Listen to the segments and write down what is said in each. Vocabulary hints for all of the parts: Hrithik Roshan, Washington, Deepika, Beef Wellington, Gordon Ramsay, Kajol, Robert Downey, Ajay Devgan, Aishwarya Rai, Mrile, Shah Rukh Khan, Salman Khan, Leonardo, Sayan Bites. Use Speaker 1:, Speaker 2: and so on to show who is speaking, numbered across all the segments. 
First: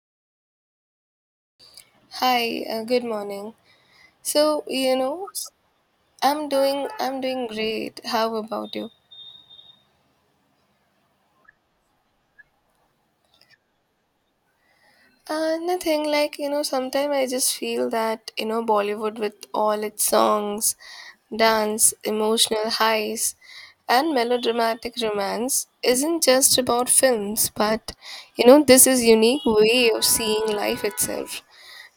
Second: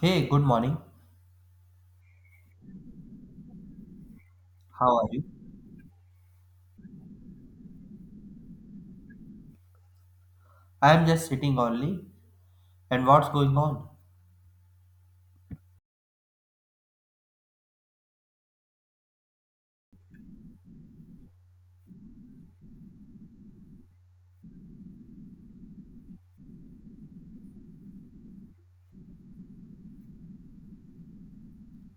Speaker 1: Hey, good morning.
Speaker 2: Hi, good morning. So,
Speaker 1: How are you?
Speaker 2: I'm doing great. How about you?
Speaker 1: I am just sitting only. And what's going on?
Speaker 2: Nothing like. Sometimes I just feel that Bollywood with all its songs, dance, emotional highs, and melodramatic romance isn't just about films, but this is unique way of seeing life itself.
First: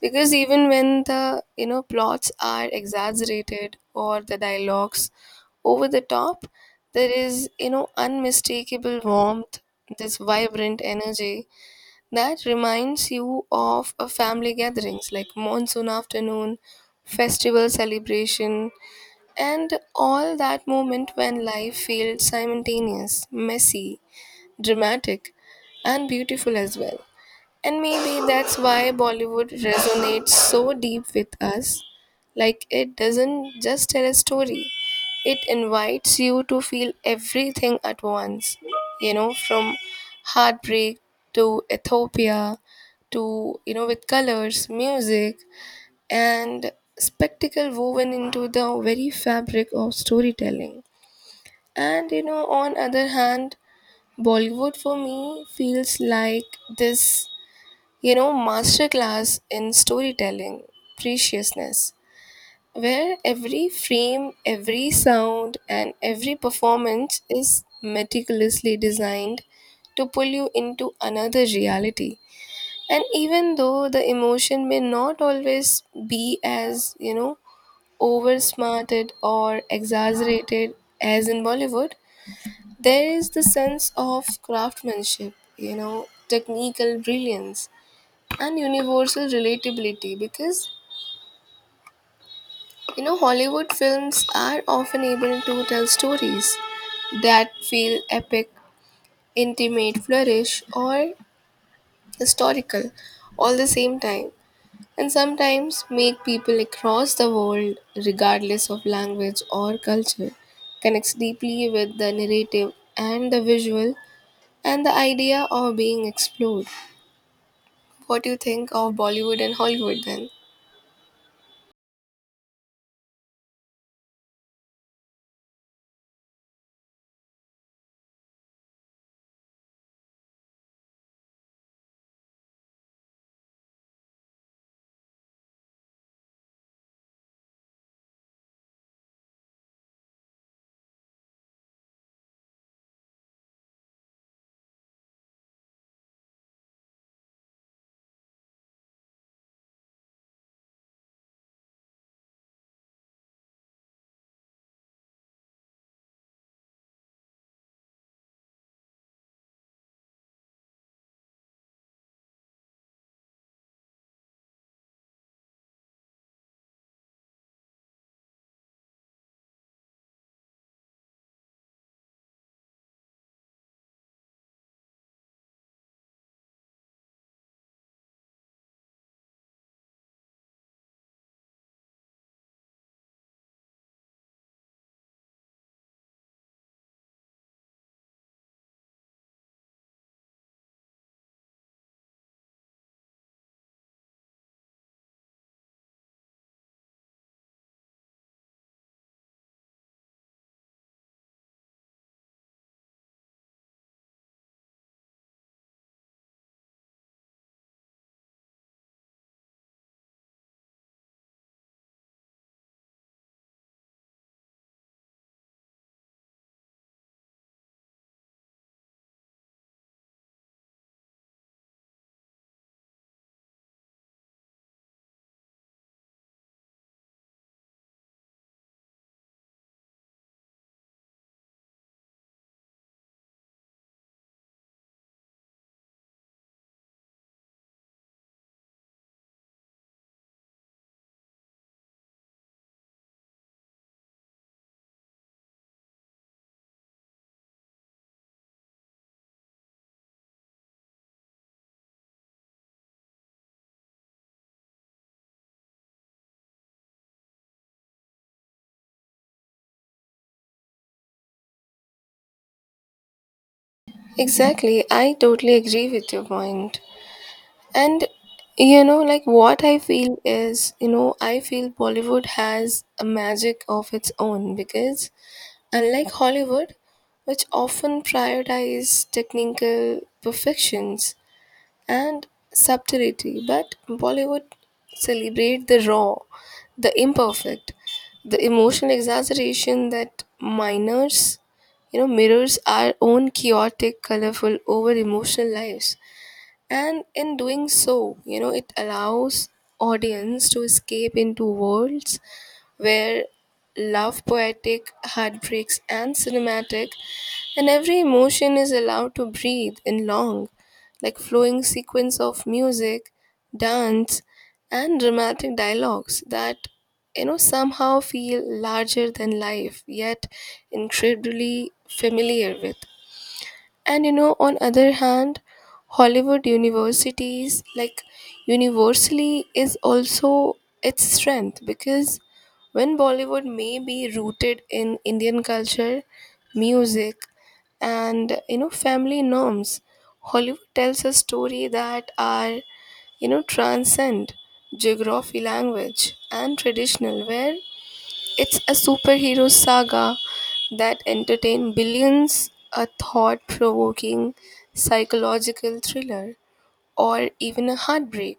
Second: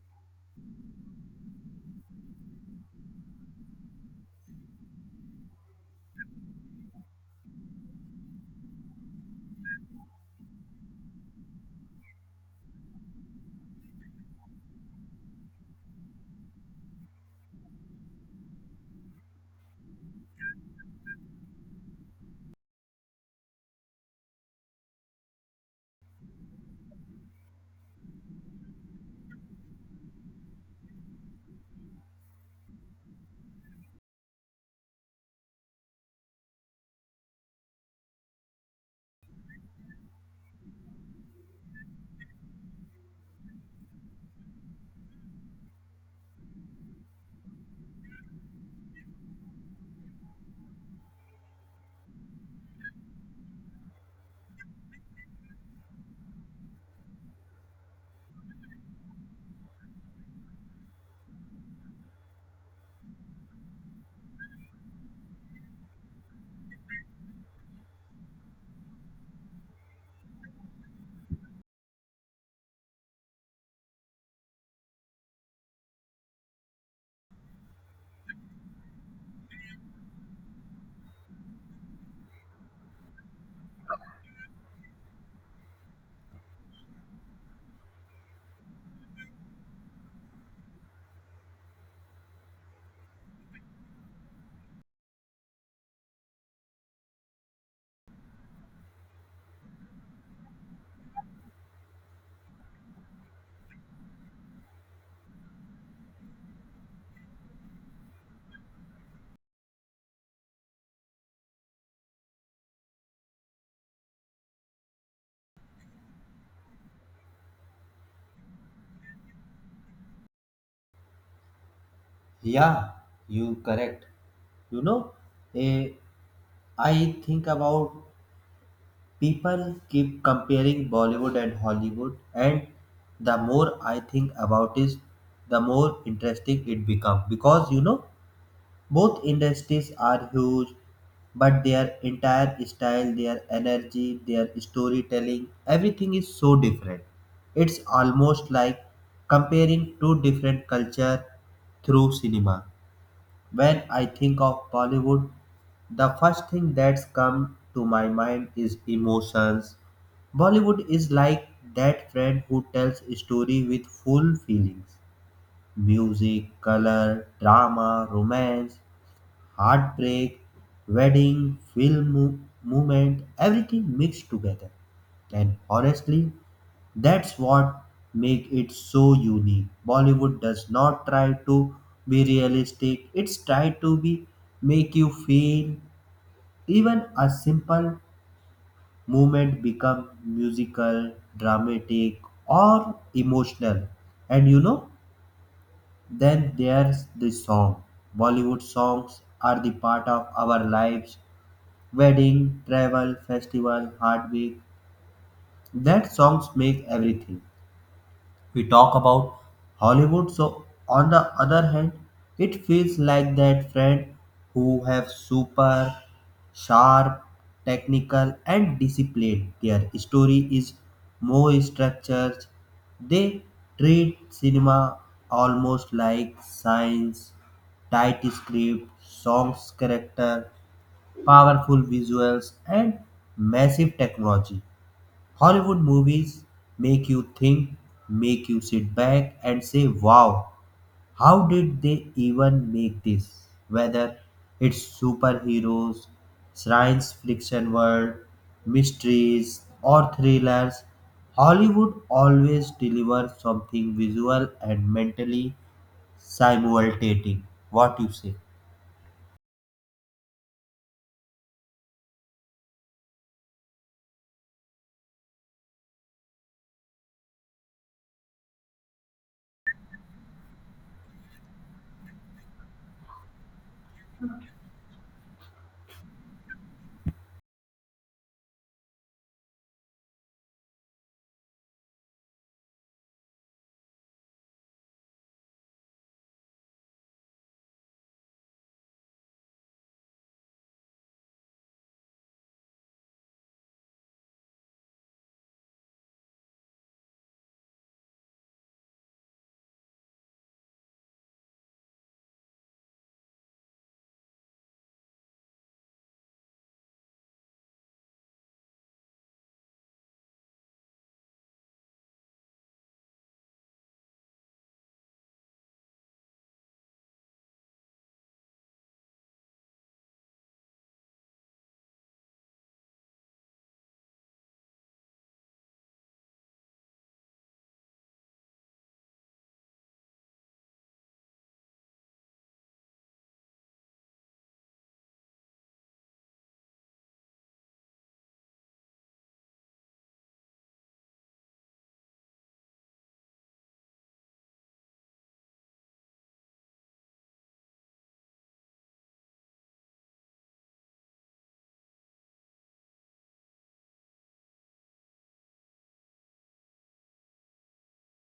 Speaker 2: Because even when the plots are exaggerated or the dialogues over the top, there is unmistakable warmth, this vibrant energy that reminds you of a family gatherings like monsoon afternoon, festival celebration, and all that moment when life feels simultaneous, messy, dramatic, and beautiful as well. And maybe that's why Bollywood resonates so deep with us. Like it doesn't just tell a story, it invites you to feel everything at once. From heartbreak to Ethiopia to, with colors, music, and spectacle woven into the very fabric of storytelling. And, on other hand, Bollywood for me feels like this masterclass in storytelling, preciousness, where every frame, every sound, and every performance is meticulously designed to pull you into another reality. And even though the emotion may not always be as, oversmarted or exaggerated as in Bollywood, there is the sense of craftsmanship, technical brilliance and universal relatability because Hollywood films are often able to tell stories that feel epic, intimate, flourish, or historical all the same time, and sometimes make people across the world, regardless of language or culture, connects deeply with the narrative and the visual and the idea of being explored. What do you think of Bollywood and Hollywood then?
Speaker 1: Yeah, you correct. You know, eh, I think about people keep comparing Bollywood and Hollywood, and the more I think about it, the more interesting it becomes because you know both industries are huge but their entire style, their energy, their storytelling, everything is so different. It's almost like comparing two different culture through cinema. When I think of Bollywood, the first thing that's come to my mind is emotions. Bollywood is like that friend who tells a story with full feelings. Music, color, drama, romance, heartbreak, wedding, movement, everything mixed together. And honestly, that's what make it so unique. Bollywood does not try to be realistic. It's try to be make you feel even a simple movement become musical, dramatic or emotional. And you know, then there's the song. Bollywood songs are the part of our lives. Wedding, travel, festival, heartbreak. That songs make everything. We talk about Hollywood, so on the other hand, it feels like that friend who have super sharp, technical and disciplined. Their story is more structured. They treat cinema almost like science, tight script, songs character powerful visuals, and massive technology. Hollywood movies make you think, make you sit back and say, wow, how did they even make this? Whether it's superheroes, science fiction world, mysteries, or thrillers, Hollywood always delivers something visual and mentally simultaneous. What you say?
Speaker 2: Exactly. I totally agree with your point. And like what I feel is, I feel Bollywood has a magic of its own because unlike Hollywood, which often prioritize technical perfections, and subtlety, but Bollywood celebrate the raw, the imperfect, the emotional exaggeration that minors, mirrors our own chaotic, colorful, over emotional lives. And in doing so, it allows audience to escape into worlds where love poetic, heartbreaks and cinematic, and every emotion is allowed to breathe in long, like flowing sequence of music, dance, and dramatic dialogues that somehow feel larger than life, yet incredibly familiar with. And on other hand, Hollywood universities like universally is also its strength because when Bollywood may be rooted in Indian culture, music, and family norms, Hollywood tells a story that are transcend geography, language, and traditional, where it's a superhero saga that entertained billions, a thought provoking psychological thriller, or even a heartbreak.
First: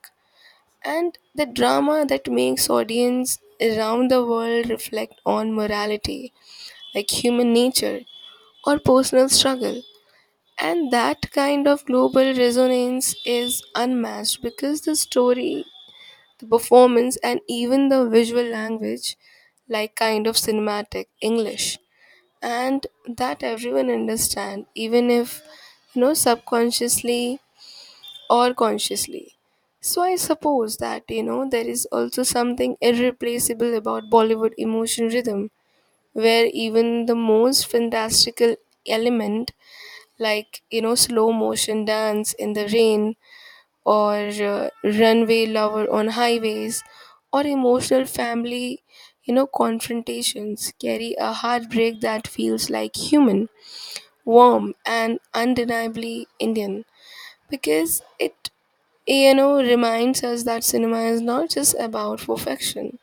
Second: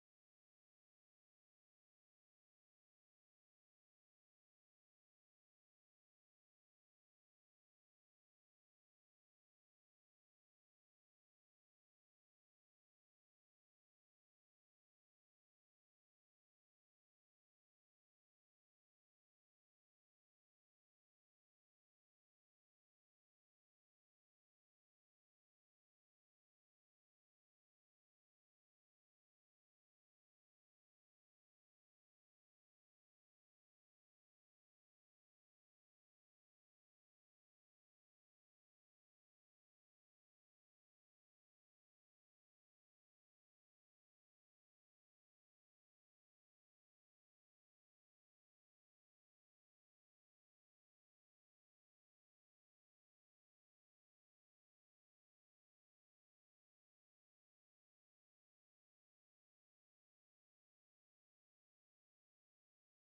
Speaker 2: And the drama that makes audience around the world reflect on morality, like human nature, or personal struggle. And that kind of global resonance is unmatched because the story, the performance, and even the visual language like kind of cinematic English and that everyone understand even if subconsciously or consciously. So I suppose that there is also something irreplaceable about Bollywood emotion rhythm where even the most fantastical element like slow motion dance in the rain or runway lover on highways or emotional family confrontations carry a heartbreak that feels like human warm and undeniably Indian because it reminds us that cinema is not just about perfection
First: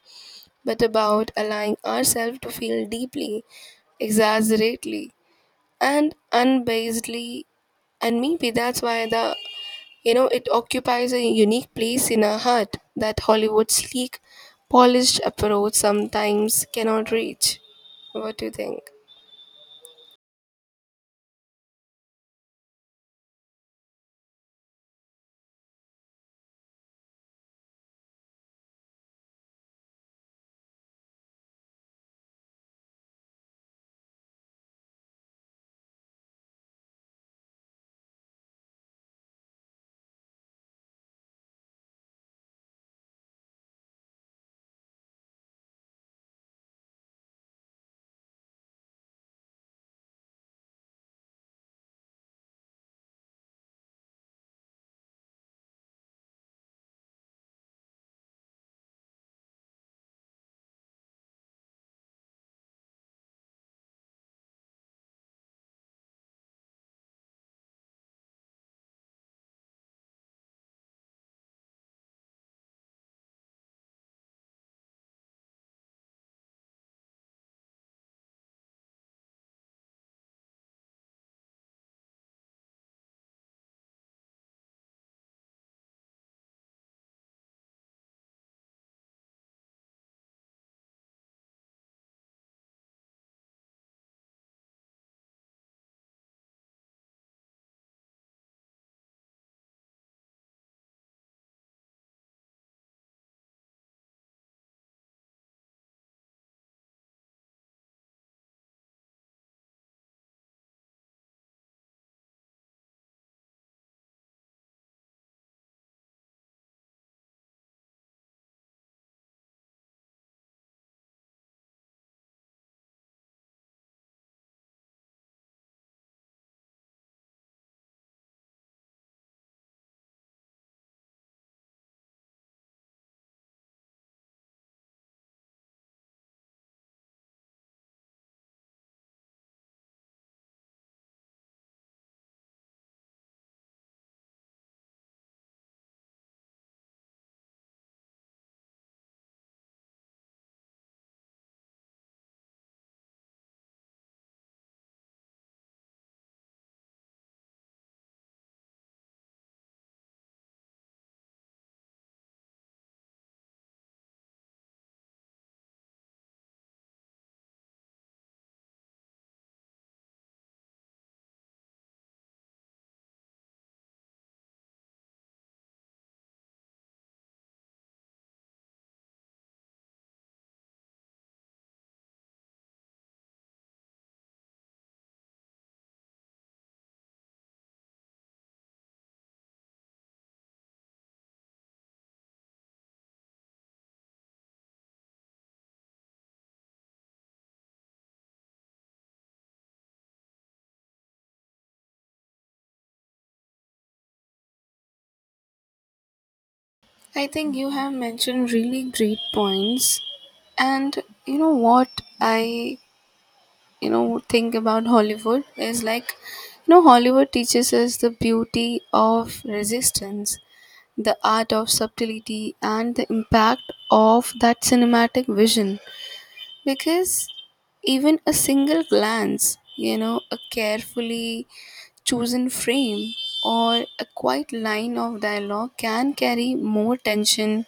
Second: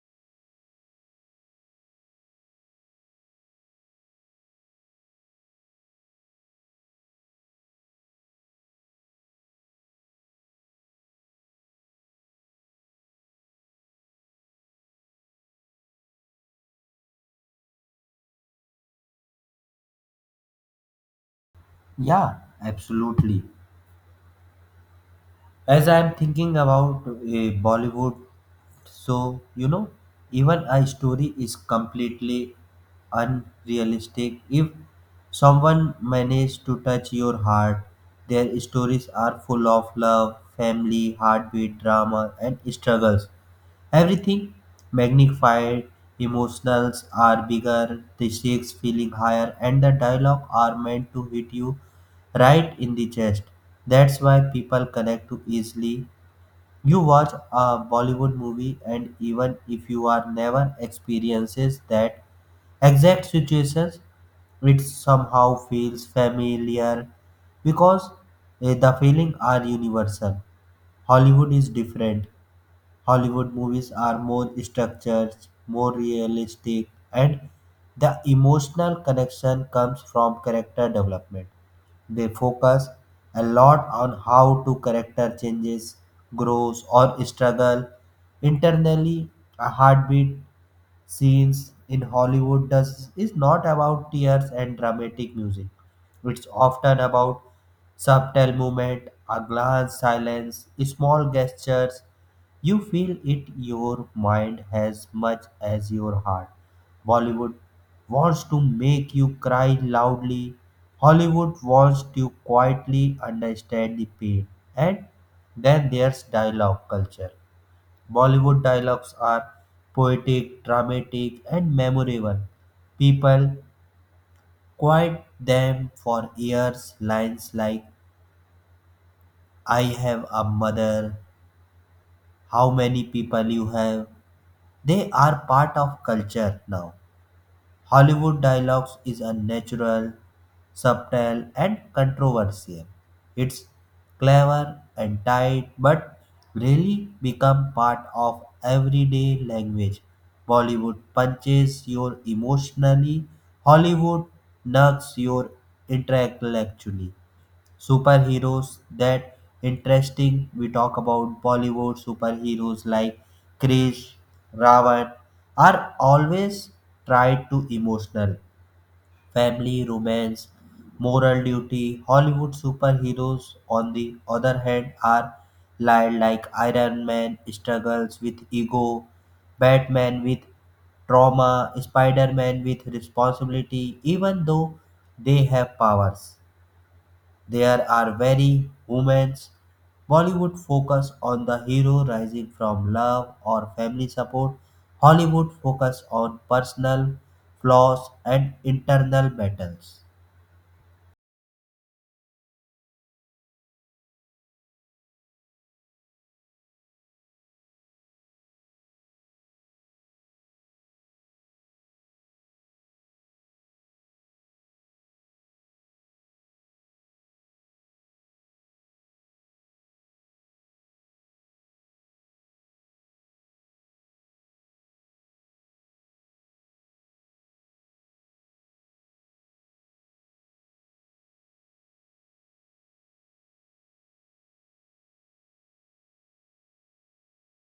Speaker 2: but about allowing ourselves to feel deeply, exaggerately, and unbasedly. And maybe that's why the it occupies a unique place in our heart that Hollywood's sleek, polished approach sometimes cannot reach. What do you think?
Speaker 1: Yeah, absolutely. As I'm thinking about Bollywood, so you know even a story is completely unrealistic if someone managed to touch your heart, their stories are full of love, family, heartbeat, drama and struggles. Everything magnified, emotionals are bigger, the stakes feeling higher, and the dialogue are meant to hit you right in the chest. That's why people connect too easily. You watch a Bollywood movie, and even if you are never experiences that exact situations, it somehow feels familiar because the feeling are universal. Hollywood is different. Hollywood movies are more structured, more realistic, and the emotional connection comes from character development. They focus a lot on how to character changes, grows, or struggle internally. A heartbeat scenes in Hollywood does is not about tears and dramatic music. It's often about subtle movement, a glance, silence, small gestures. You feel it your mind as much as your heart. Bollywood wants to make you cry loudly. Hollywood wants to quietly understand the pain. And then there's dialogue culture. Bollywood dialogues are poetic, dramatic, and memorable. People quote them for years. Lines like, I have a mother, how many people you have, they are part of culture now. Hollywood dialogues is unnatural, subtle, and controversial. It's clever and tight, but really become part of everyday language. Bollywood punches your emotionally, Hollywood nuts your intellectually. Superheroes, that interesting, we talk about Bollywood superheroes like Krish, Ravan are always tried to emotional family romance moral duty. Hollywood superheroes on the other hand are lied like Iron Man struggles with ego, Batman with trauma, Spider-Man with responsibility, even though they have powers there are many women's. Bollywood focus on the hero rising from love or family support. Hollywood focus on personal flaws and internal battles.
Speaker 2: I think you have mentioned really great points. And you know what I, think about Hollywood is like, Hollywood teaches us the beauty of resistance, the art of subtlety, and the impact of that cinematic vision. Because even a single glance, a carefully chosen frame or a quiet line of dialogue can carry more tension,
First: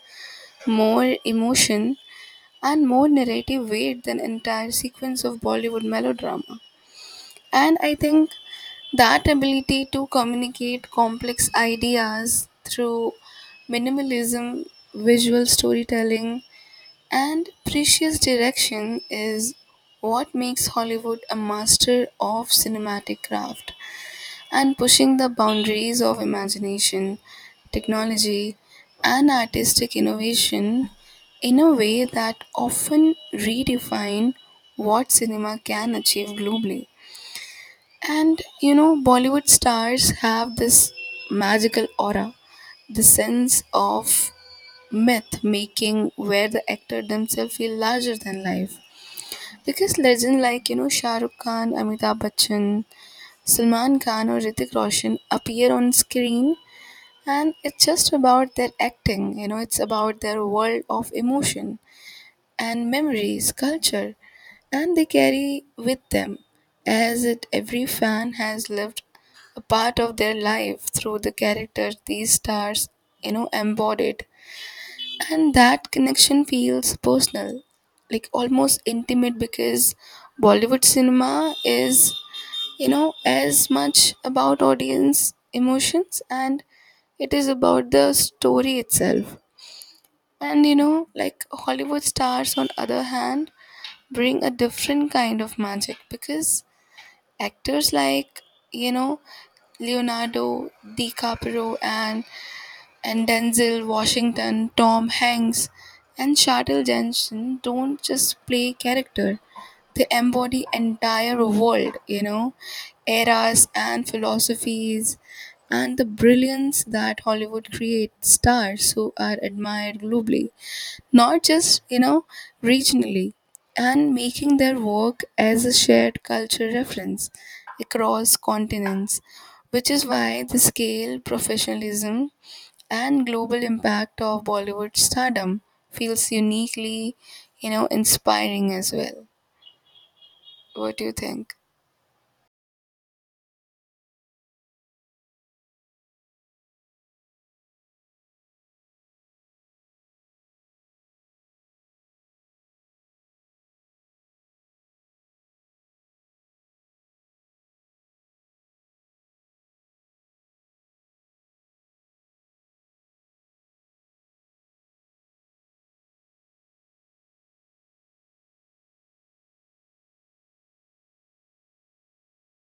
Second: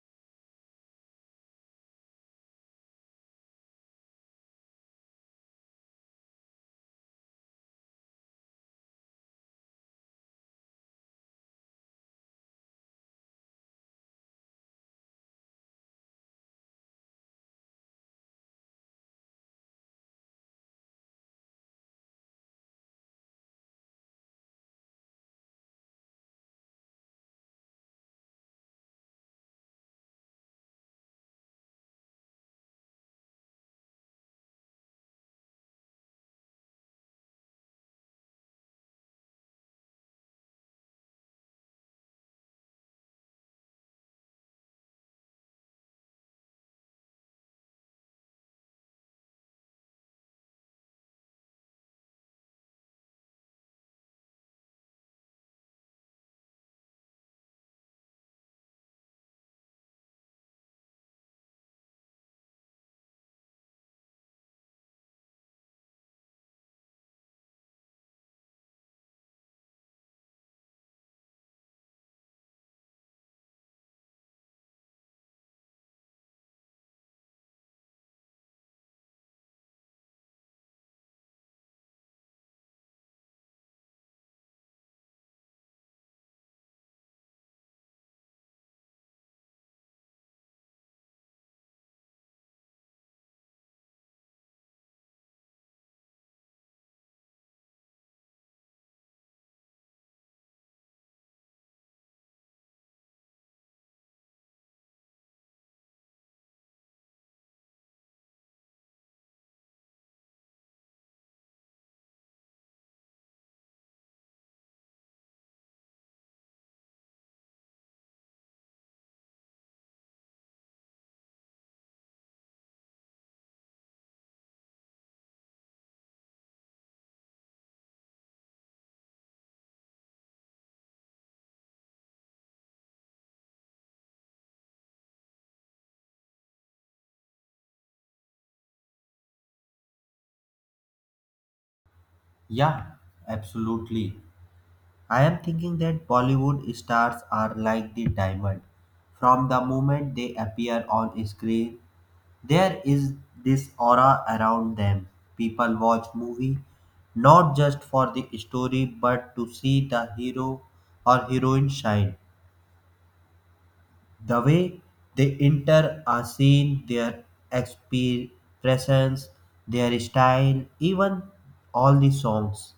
Speaker 2: more emotion, and more narrative weight than entire sequence of Bollywood melodrama. And I think that ability to communicate complex ideas through minimalism, visual storytelling, and precious direction is what makes Hollywood a master of cinematic craft and pushing the boundaries of imagination, technology, and artistic innovation in a way that often redefine what cinema can achieve globally. And Bollywood stars have this magical aura, the sense of myth making where the actor themselves feel larger than life. Because legends like, Shah Rukh Khan, Amitabh Bachchan, Salman Khan or Ritik Roshan appear on screen and it's just about their acting, it's about their world of emotion and memories, culture, and they carry with them as it every fan has lived a part of their life through the characters these stars, embodied. And that connection feels personal, like almost intimate because Bollywood cinema is as much about audience emotions and it is about the story itself. And like Hollywood stars on other hand bring a different kind of magic because actors like you know Leonardo DiCaprio and Denzel Washington, Tom Hanks, and Shartel Jensen don't just play character, they embody entire world, eras and philosophies, and the brilliance that Hollywood creates stars who are admired globally, not just, regionally, and making their work as a shared culture reference across continents, which is why the scale, professionalism, and global impact of Bollywood stardom feels uniquely, inspiring as well. What do you think?
Speaker 1: Yeah, absolutely. I am thinking that Bollywood stars are like the diamond. From the moment they appear on screen, there is this aura around them. People watch movie not just for the story but to see the hero or heroine shine. The way they enter a scene, their expressions, their style, even all the songs.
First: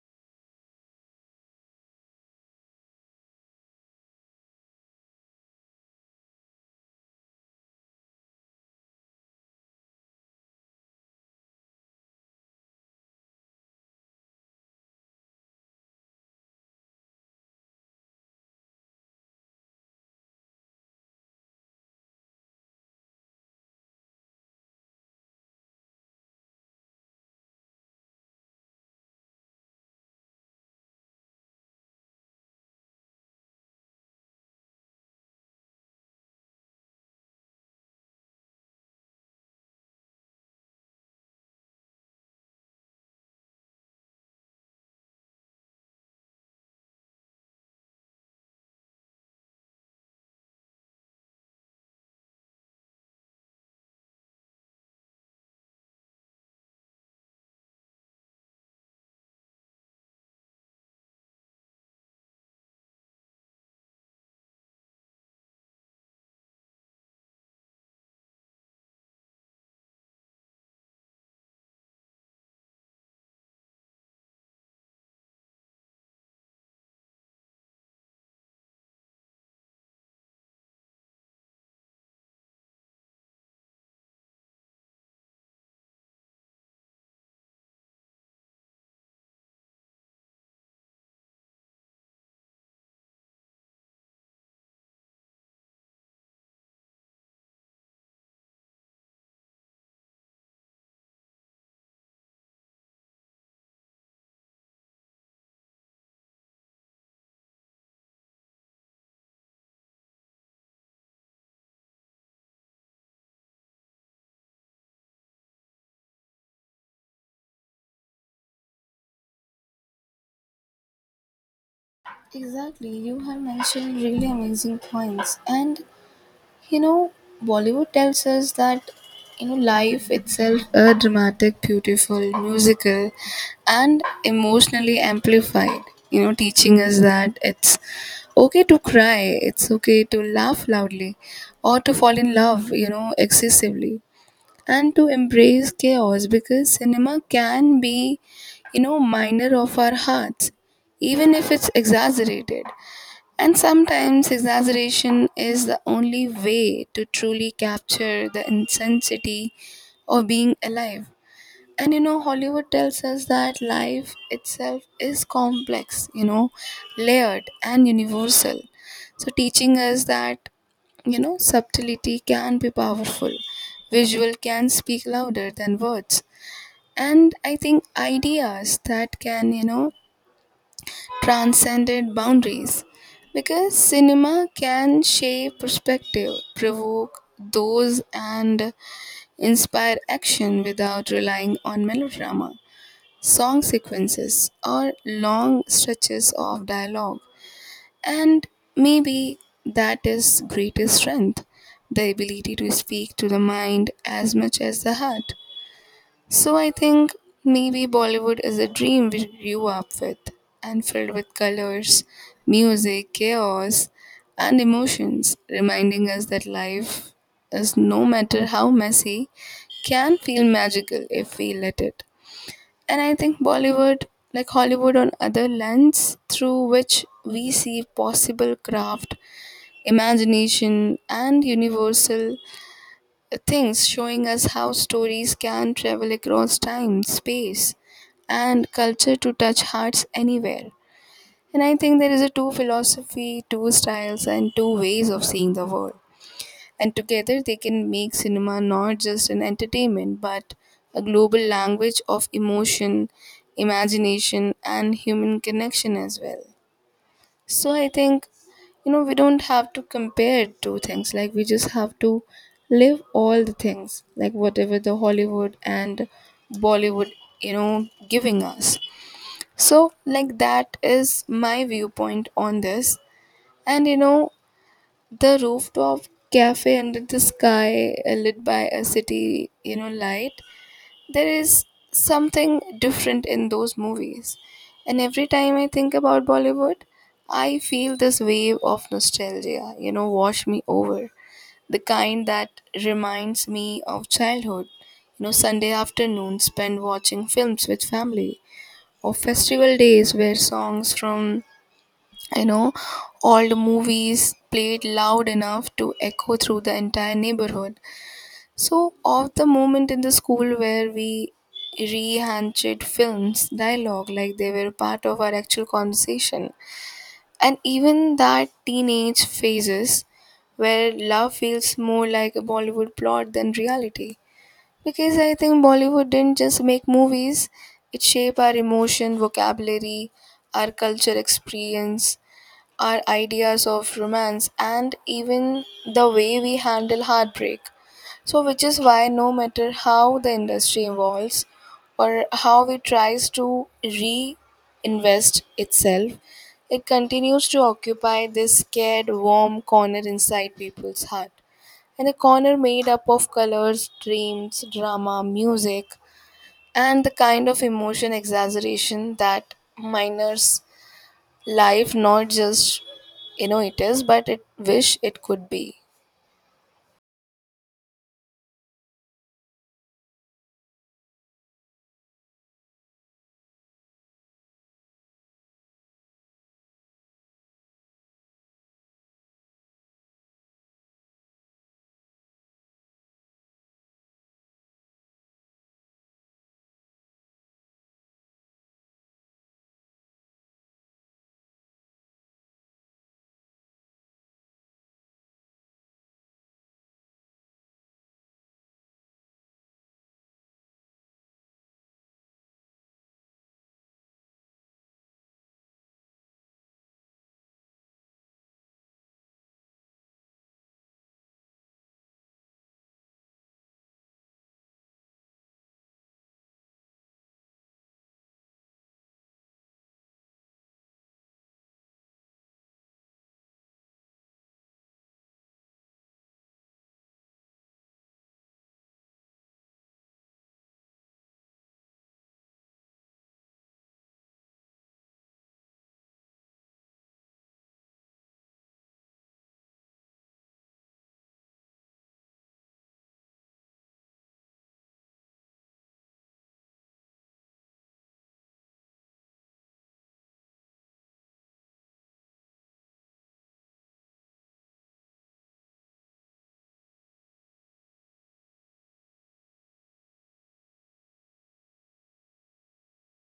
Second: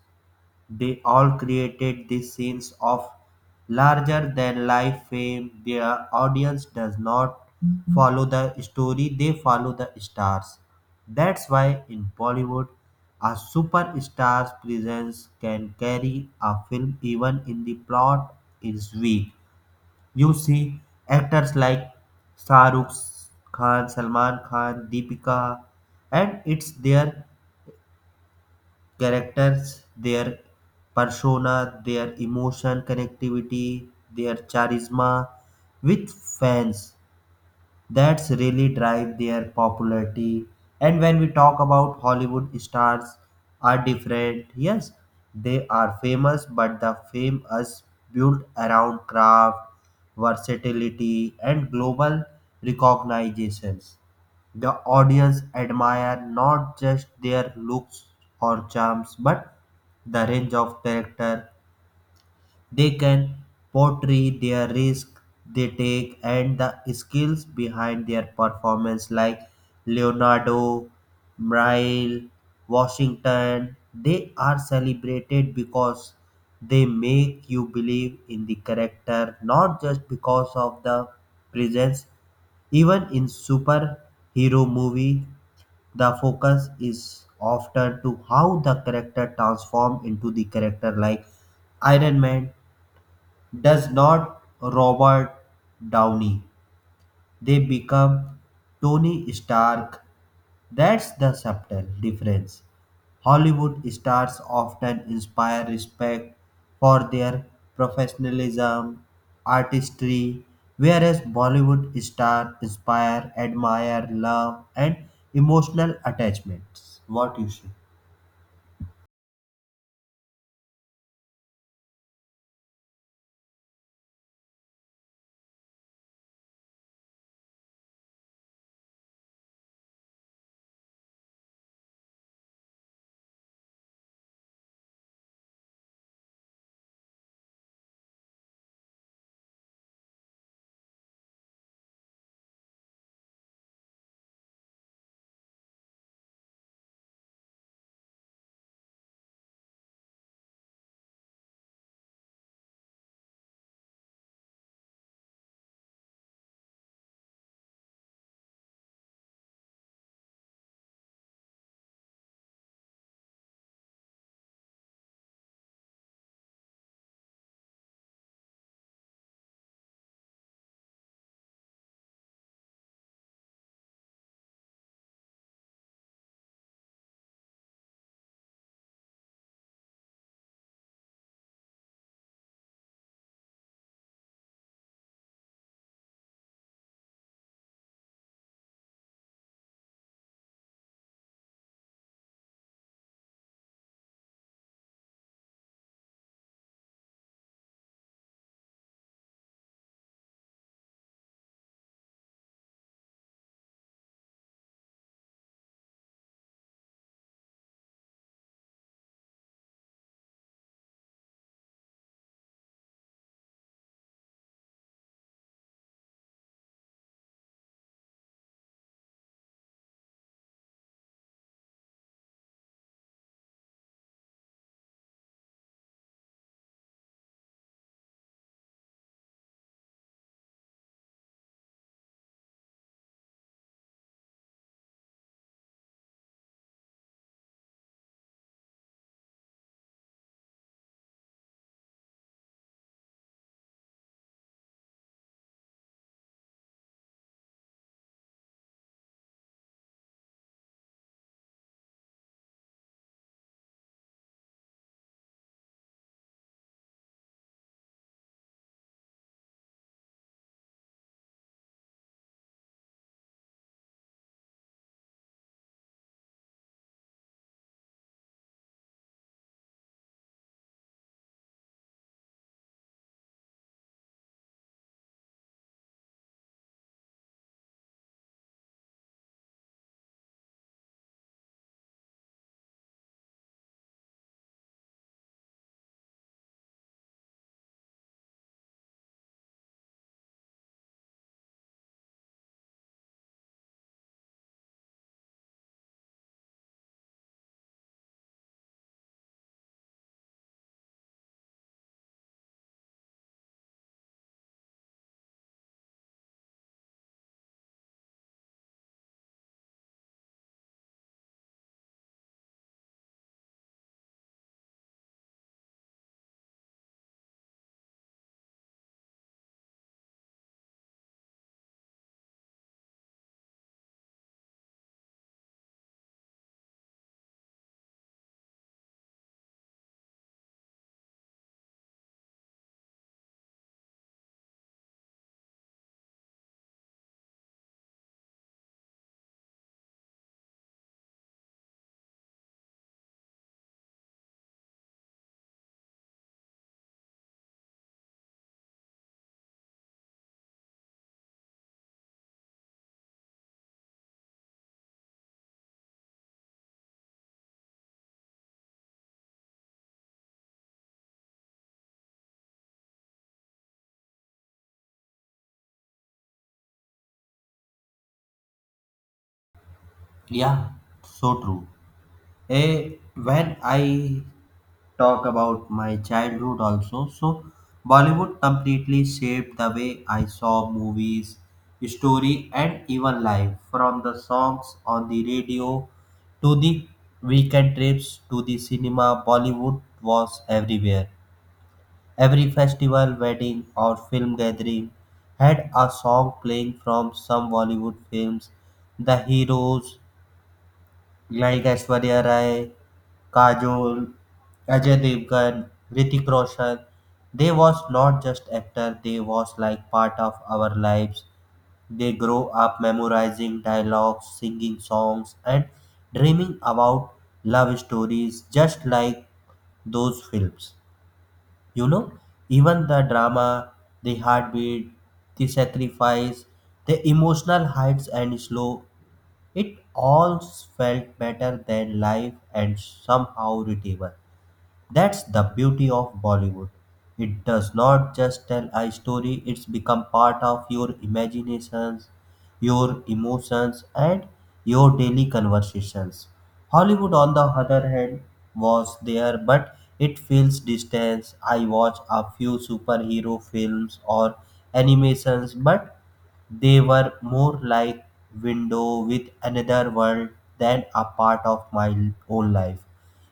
Speaker 1: They all created the scenes of larger-than-life fame; their audience does not follow the story, they follow the stars. That's why in Bollywood, a superstar's presence can carry a film even if the plot is weak. You see actors like Shah Rukh Khan, Salman Khan, Deepika, and it's their characters, their persona, their emotion connectivity, their charisma with fans that's really drive their popularity. And when we talk about Hollywood stars, are different, yes they are famous but the fame is built around craft, versatility and global recognitions. The audience admire not just their looks or charms but the range of character they can portray, their risk they take and the skills behind their performance, like Leonardo, Mrile, Washington. They are celebrated because they make you believe in the character, not just because of the presence. Even in superhero movie, the focus is often to how the character transform into the character like Iron Man does not Robert Downey. They become Tony Stark. That's the subtle difference. Hollywood stars often inspire respect for their professionalism, artistry, whereas Bollywood stars inspire, admire, love, and emotional attachments. What you say?
Speaker 2: Exactly, you have mentioned really amazing points. And you know, Bollywood tells us that life itself a dramatic, beautiful, musical, and emotionally amplified. Teaching us that it's okay to cry, it's okay to laugh loudly, or to fall in love, excessively. And to embrace chaos because cinema can be minor of our hearts even if it's exaggerated. And sometimes exaggeration is the only way to truly capture the intensity of being alive. And Hollywood tells us that life itself is complex, layered and universal. So teaching us that subtlety can be powerful, visual can speak louder than words. And I think ideas that can transcended boundaries because cinema can shape perspective, provoke those, and inspire action without relying on melodrama, song sequences or long stretches of dialogue. And maybe that is greatest strength, the ability to speak to the mind as much as the heart. So I think maybe Bollywood is a dream we grew up with and filled with colors, music, chaos, and emotions, reminding us that life is no matter how messy, can feel magical if we let it. And I think Bollywood, like Hollywood, on other lens through which we see possible craft, imagination, and universal things, showing us how stories can travel across time, space, and culture to touch hearts anywhere. And I think there is a two philosophy, two styles, and two ways of seeing the world. And together they can make cinema not just an entertainment but a global language of emotion, imagination, and human connection as well. So I think, we don't have to compare two things. Like, we just have to live all the things, like whatever the Hollywood and Bollywood, giving us. So, like, that is my viewpoint on this. And, the rooftop cafe under the sky, lit by a city, light. There is something different in those movies. And every time I think about Bollywood, I feel this wave of nostalgia, wash me over. The kind that reminds me of childhood, Sunday afternoons spent watching films with family, or festival days where songs from you know, old movies played loud enough to echo through the entire neighborhood. So, of the moment in the school where we rehanched films, dialogue like they were part of our actual conversation, and even that teenage phases where love feels more like a Bollywood plot than reality. Because I think Bollywood didn't just make movies, it shaped our emotion, vocabulary, our culture experience our ideas of romance and even the way we handle heartbreak. So, which is why no matter how the industry evolves or how it tries to reinvest itself, it continues to occupy this scared, warm corner inside people's heart. And a corner made up of colors, dreams, drama, music, and the kind of emotion exaggeration that minors life not just it is but it wish it could be.
Speaker 1: Yeah, so true. Eh, when I talk about my childhood also. So, Bollywood completely shaped the way I saw movies, story, and even life. From the songs on the radio to the weekend trips to the cinema, Bollywood was everywhere. Every festival, wedding, or film gathering had a song playing from some Bollywood films. The heroes like Aishwarya Rai, Kajol, Ajay Devgan, Hrithik Roshan. They was not just actor, they was like part of our lives. They grow up memorizing dialogues, singing songs and dreaming about love stories just like those films. You know, even the drama, the heartbeat, the sacrifice, the emotional heights and slow, it all felt better than life and somehow readable. That's the beauty of Bollywood. It does not just tell a story, it's become part of your imaginations, your emotions, and your daily conversations. Hollywood, on the other hand, was there, but it feels distance. I watch a few superhero films or animations, but they were more like window with another world than a part of my own life.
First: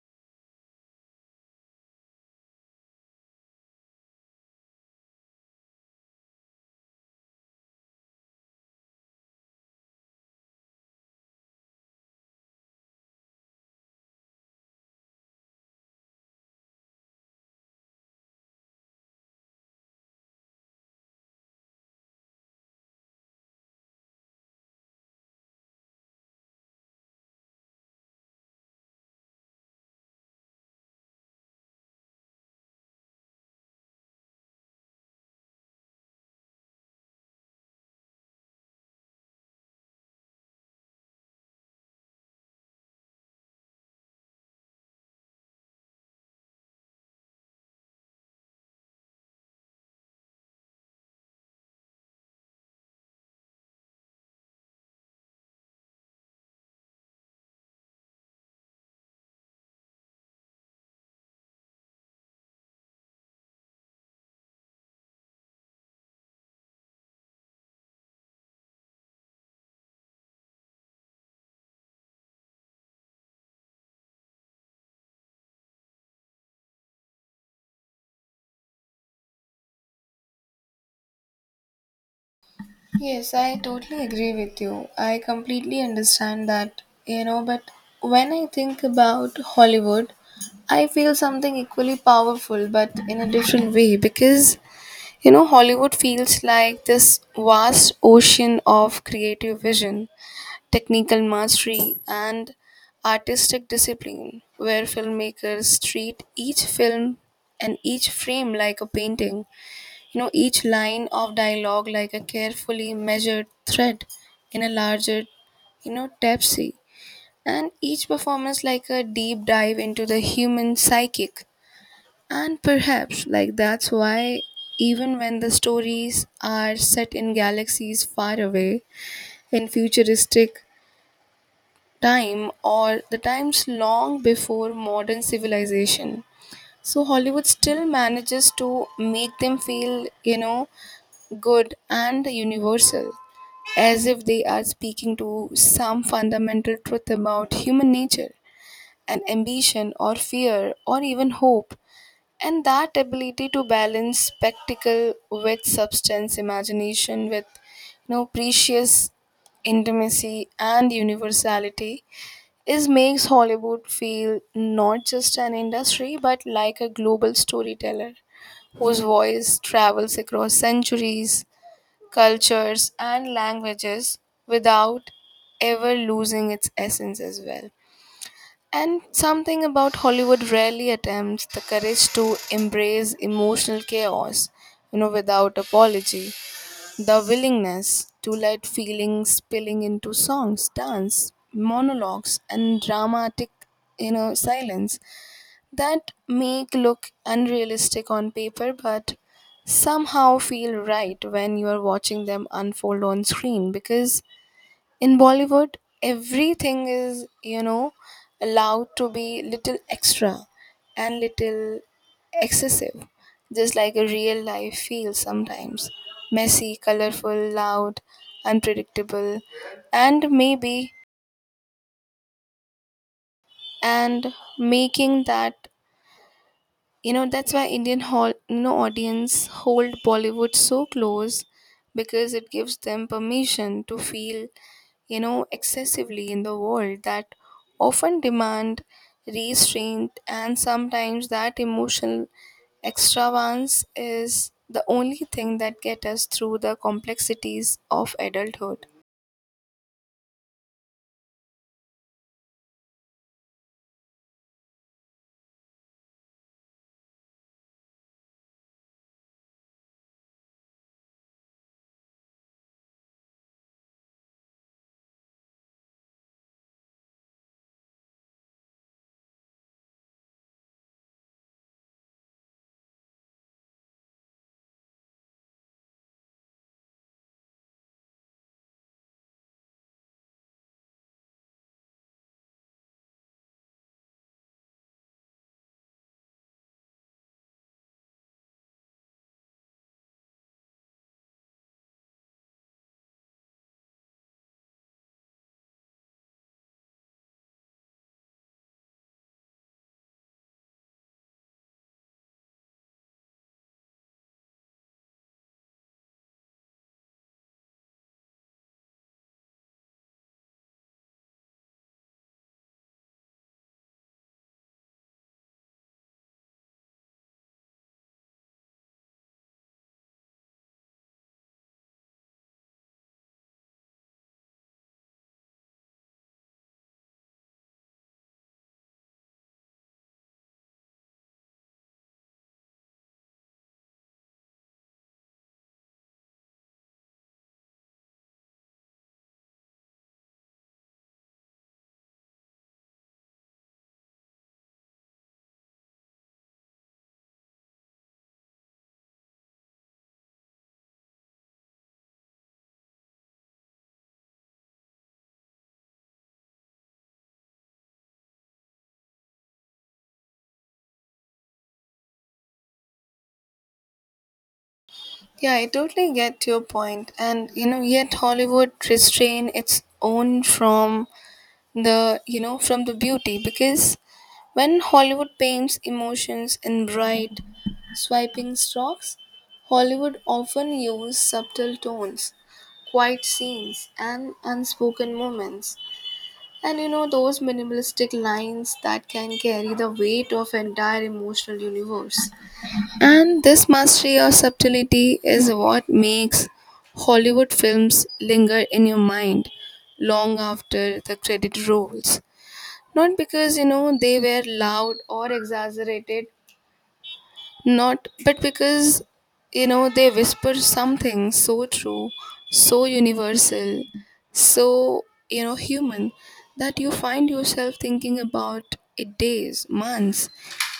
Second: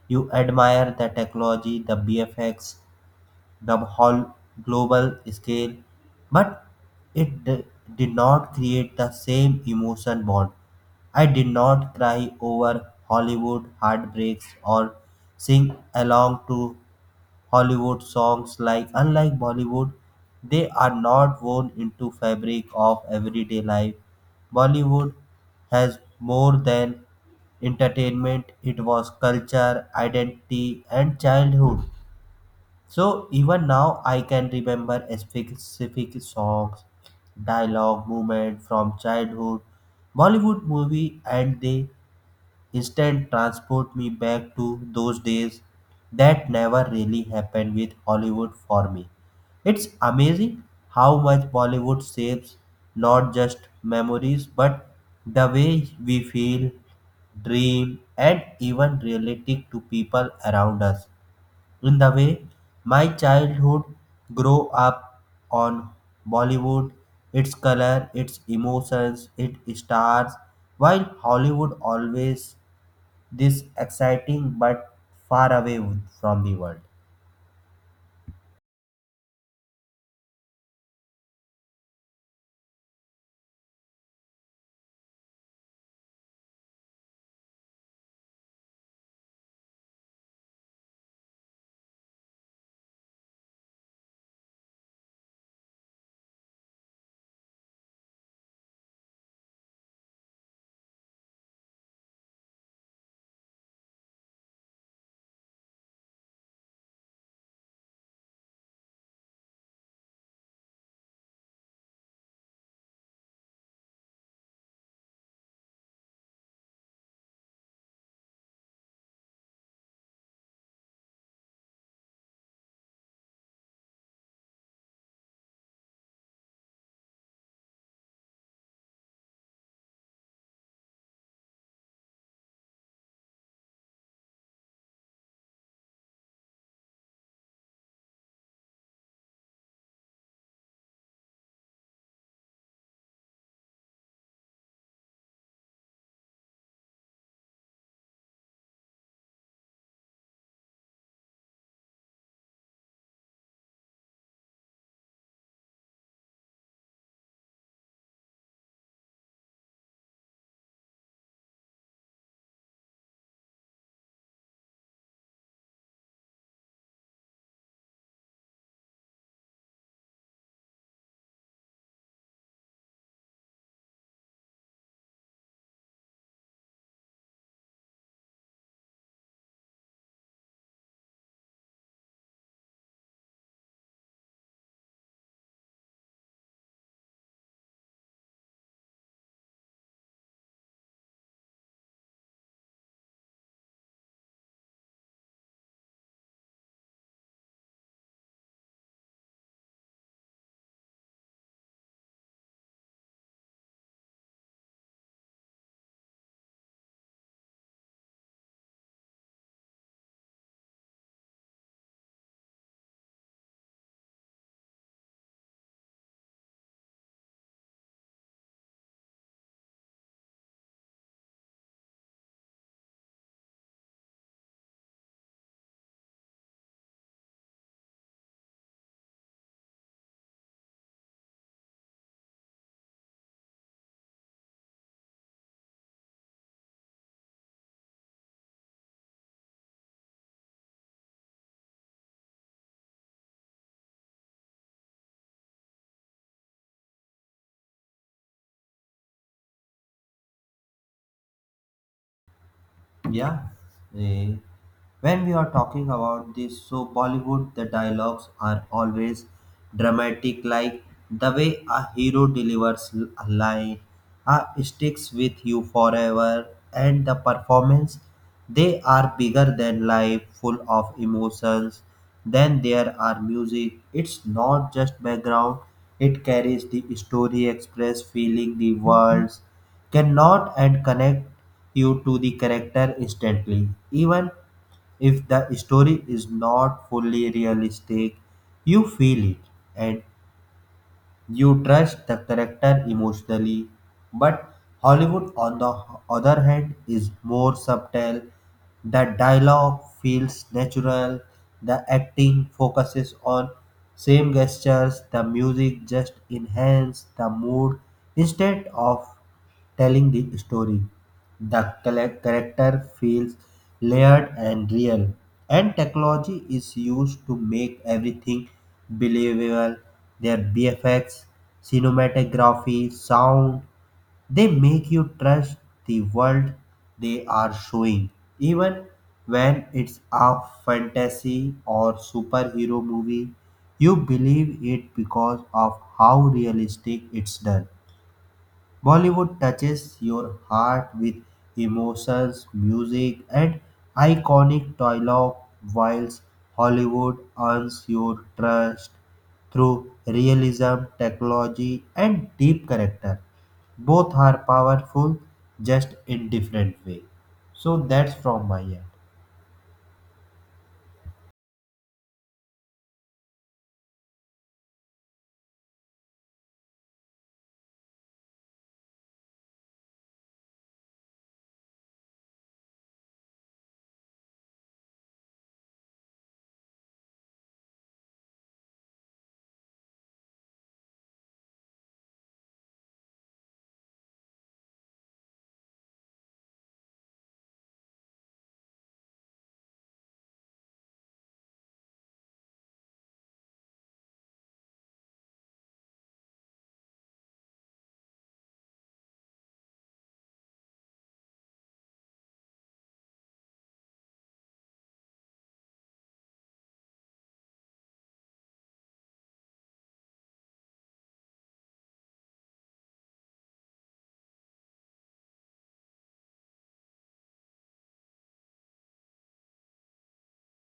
Speaker 1: You admire the technology, the BFX, the whole global scale, but it d- did not create the same emotion bond. I did not cry over Hollywood heartbreaks or sing along to Hollywood songs like unlike Bollywood, they are not woven into fabric of everyday life. Bollywood has more than entertainment, it was culture, identity and childhood. So even now I can remember a specific songs, dialogue, movement from childhood Bollywood movie and they instant transport me back to those days that never really happened with Hollywood for me. It's amazing how much Bollywood shapes not just memories but the way we feel, dream, and even relate to people around us. In the way my childhood grew up on Bollywood, its color, its emotions, its stars, while Hollywood always this exciting but far away from the world.
Speaker 2: Yes, I totally agree with you. I completely understand that, but when I think about Hollywood, I feel something equally powerful but in a different way because, Hollywood feels like this vast ocean of creative vision, technical mastery, and artistic discipline, where filmmakers treat each film and each frame like a painting, each line of dialogue like a carefully measured thread in a larger, tapestry, and each performance like a deep dive into the human psychic. And perhaps, like, that's why even when the stories are set in galaxies far away, in futuristic time or the times long before modern civilization. So Hollywood still manages to make them feel, good and universal, as if they are speaking to some fundamental truth about human nature and ambition or fear or even hope. And that ability to balance spectacle with substance, imagination with, precious intimacy and universality it makes Hollywood feel not just an industry but like a global storyteller whose voice travels across centuries, cultures, and languages without ever losing its essence as well. And something about Hollywood rarely attempts the courage to embrace emotional chaos, without apology. The willingness to let feelings spilling into songs, dance, monologues, and dramatic, silence that make look unrealistic on paper, but somehow feel right when you are watching them unfold on screen because in Bollywood everything is allowed to be little extra and little excessive, just like a real life feels sometimes messy, colorful, loud, unpredictable. And maybe and making that. That's why Indian hall, audience hold Bollywood so close because it gives them permission to feel, excessively in the world that often demand restraint and sometimes that emotional extravagance is the only thing that get us through the complexities of adulthood.
Speaker 1: Yeah. eh, When we are talking about this, so Bollywood, the dialogues are always dramatic, like the way a hero delivers a line sticks with you forever, and the performance they are bigger than life, full of emotions. Then there are music. It's not just background; it carries the story, express feeling, the words cannot, and connect you to the character instantly. Even if the story is not fully realistic, you feel it and you trust the character emotionally. But Hollywood, on the other hand, is more subtle. The dialogue feels natural, the acting focuses on same gestures, the music just enhances the mood instead of telling the story. The character feels layered and real, and technology is used to make everything believable. Their BFX, cinematography, sound, they make you trust the world they are showing, even when it's a fantasy or superhero movie. You believe it because of how realistic it's done. Bollywood touches your heart with emotions, music, and iconic dialogue, whilst Hollywood earns your trust through realism, technology, and deep character. Both are powerful, just in different way. So that's from my end.
Speaker 2: Yeah, I totally get your point. And yet Hollywood restrain its own from the beauty because when Hollywood paints emotions in bright swiping strokes, Hollywood often uses subtle tones, quiet scenes and unspoken moments. And those minimalistic lines that can carry the weight of entire emotional universe and this mastery of subtlety is what makes Hollywood films linger in your mind long after the credit rolls, not because, they were loud or exaggerated, not, but because, they whisper something so true, so universal, so, human that you find yourself thinking about it days, months,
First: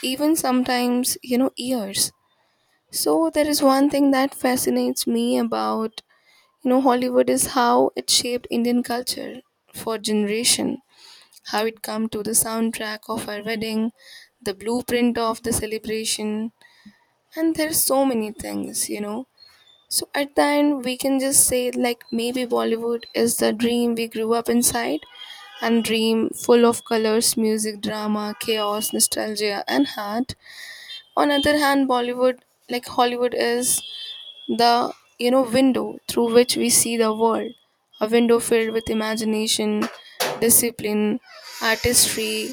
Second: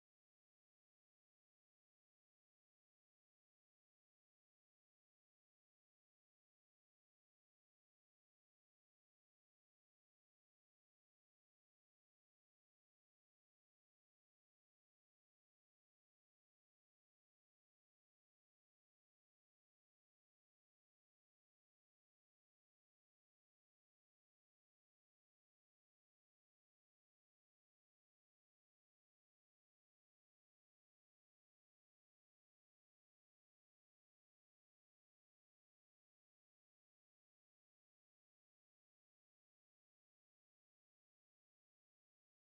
Speaker 2: even sometimes, years. So there is one thing that fascinates me about, Hollywood is how it shaped Indian culture for generation, how it come to the soundtrack of our wedding, the blueprint of the celebration, and there's so many things. So at the end, we can just say like maybe Bollywood is the dream we grew up inside, and dream full of colors, music, drama, chaos, nostalgia, and heart. On other hand, Bollywood, like Hollywood, is the window through which we see the world, a window filled with imagination, discipline, artistry,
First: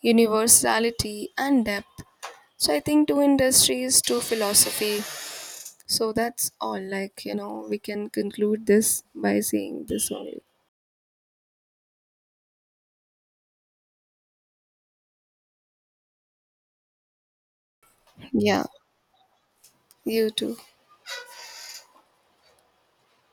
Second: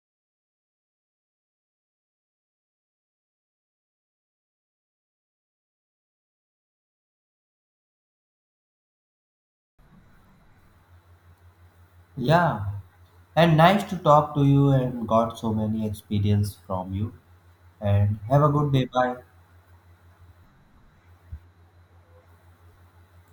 Speaker 2: universality and depth. So I think two industries, two philosophy. So that's all, like we can conclude this by saying this only.
Speaker 1: Yeah, and nice to talk to you and got so many experience from you. And have a
Speaker 2: Yeah,
Speaker 1: good day. Bye.
Speaker 2: you too.